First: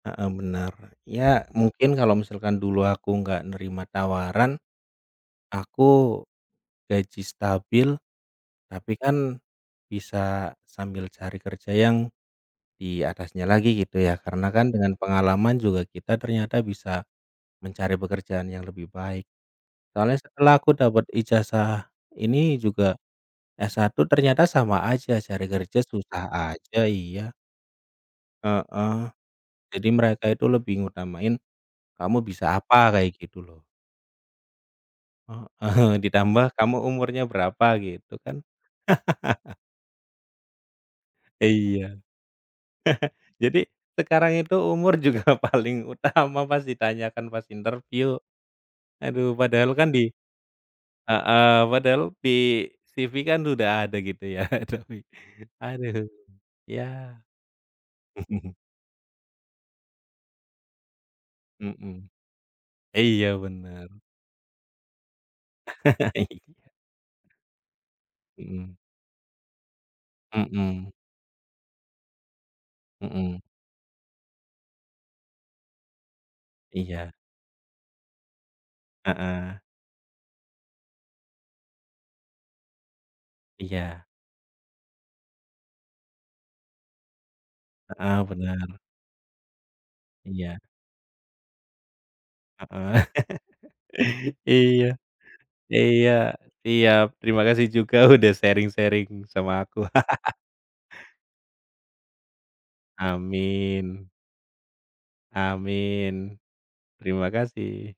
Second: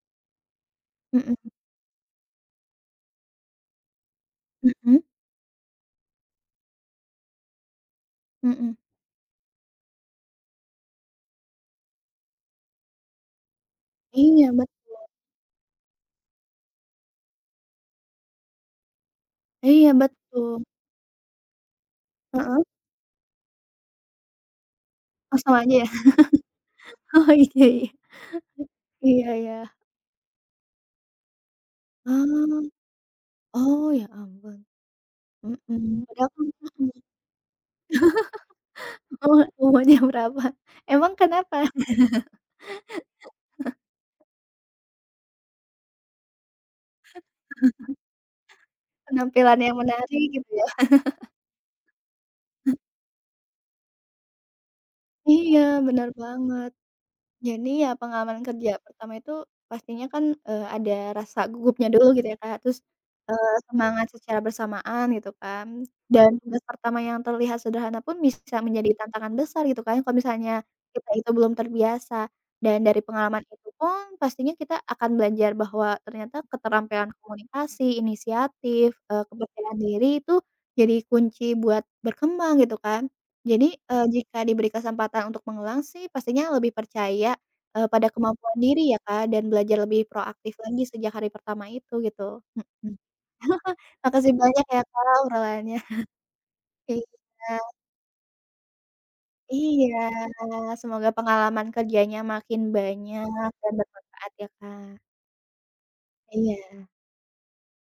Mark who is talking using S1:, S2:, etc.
S1: Heeh, bener. Ya,
S2: Mhm.
S1: mungkin kalau misalkan dulu aku nggak nerima tawaran,
S2: Mhm.
S1: aku, gaji stabil,
S2: Mhm.
S1: tapi kan, bisa sambil cari kerja yang di atasnya lagi gitu ya. Karena
S2: Iya,
S1: kan, dengan
S2: betul.
S1: pengalaman juga kita ternyata bisa, mencari pekerjaan yang lebih baik.
S2: Iya,
S1: Soalnya setelah
S2: betul.
S1: aku dapat ijazah ini
S2: Heeh.
S1: juga, S1, Ternyata sama aja cari
S2: Kosong aja
S1: kerja
S2: ya?
S1: susah aja,
S2: Oh,
S1: iya.
S2: iya, ya.
S1: Heeh.
S2: Iya iya.
S1: Jadi mereka itu lebih ngutamain, kamu bisa
S2: Ah.
S1: apa, kayak gitu loh.
S2: Oh ya ampun. Mhm,
S1: Heeh,
S2: tadi aku
S1: ditambah
S2: cuma
S1: kamu umurnya berapa gitu kan.
S2: Kakak umurnya berapa? Emang
S1: Iya.
S2: kenapa?
S1: Jadi, sekarang itu umur juga paling utama, pas ditanyakan pas interviu. Aduh
S2: Penampilan
S1: padahal
S2: yang
S1: kan di
S2: menarik, gitu ya?
S1: heeh, padahal di CV kan sudah ada gitu ya. Tapi,
S2: Iya,
S1: aduh,
S2: benar banget.
S1: ya.
S2: Jadi, ya pengalaman kerja pertama itu, pastinya kan eee, ada rasa gugupnya
S1: Mhm.
S2: dulu gitu ya Kak. Terus,
S1: Iya
S2: eee,
S1: benar.
S2: semangat secara bersamaan, gitu kan. Dan
S1: Iya.
S2: tugas pertama yang terlihat sederhana pun, bisa
S1: Mhm.
S2: menjadi tantangan besar gitu kan, kalau misalnya,
S1: Mhm.
S2: kita itu belum terbiasa. Dan dari pengalaman
S1: Mhm.
S2: itu pun, pastinya kita akan belajar bahwa ternyata keterampilan
S1: Iya.
S2: komunikasi, inisiatif, eee,
S1: Heeh.
S2: kepercayaan diri itu, jadi kunci buat berkembang, gitu kan. Jadi, e
S1: Iya.
S2: jika diberi kesempatan untuk mengulang sih, pastinya lebih percaya, eee, pada
S1: Heeh,
S2: kemampuan
S1: bener.
S2: diri ya Kak dan belajar lebih proaktif
S1: Iya.
S2: lagi sejak hari pertama itu, gitu. Hmm.
S1: Heeh,
S2: Makasih banyak ya
S1: iya
S2: Kak, obrolannya.
S1: iya. Siap. Terima
S2: Iya.
S1: kasih juga udah sharing-sharing sama aku.
S2: Iya. Semoga pengalaman kerjanya makin banyak dan
S1: Amin.
S2: bermanfaat ya Kak.
S1: Amin.
S2: Iya.
S1: Terima kasih.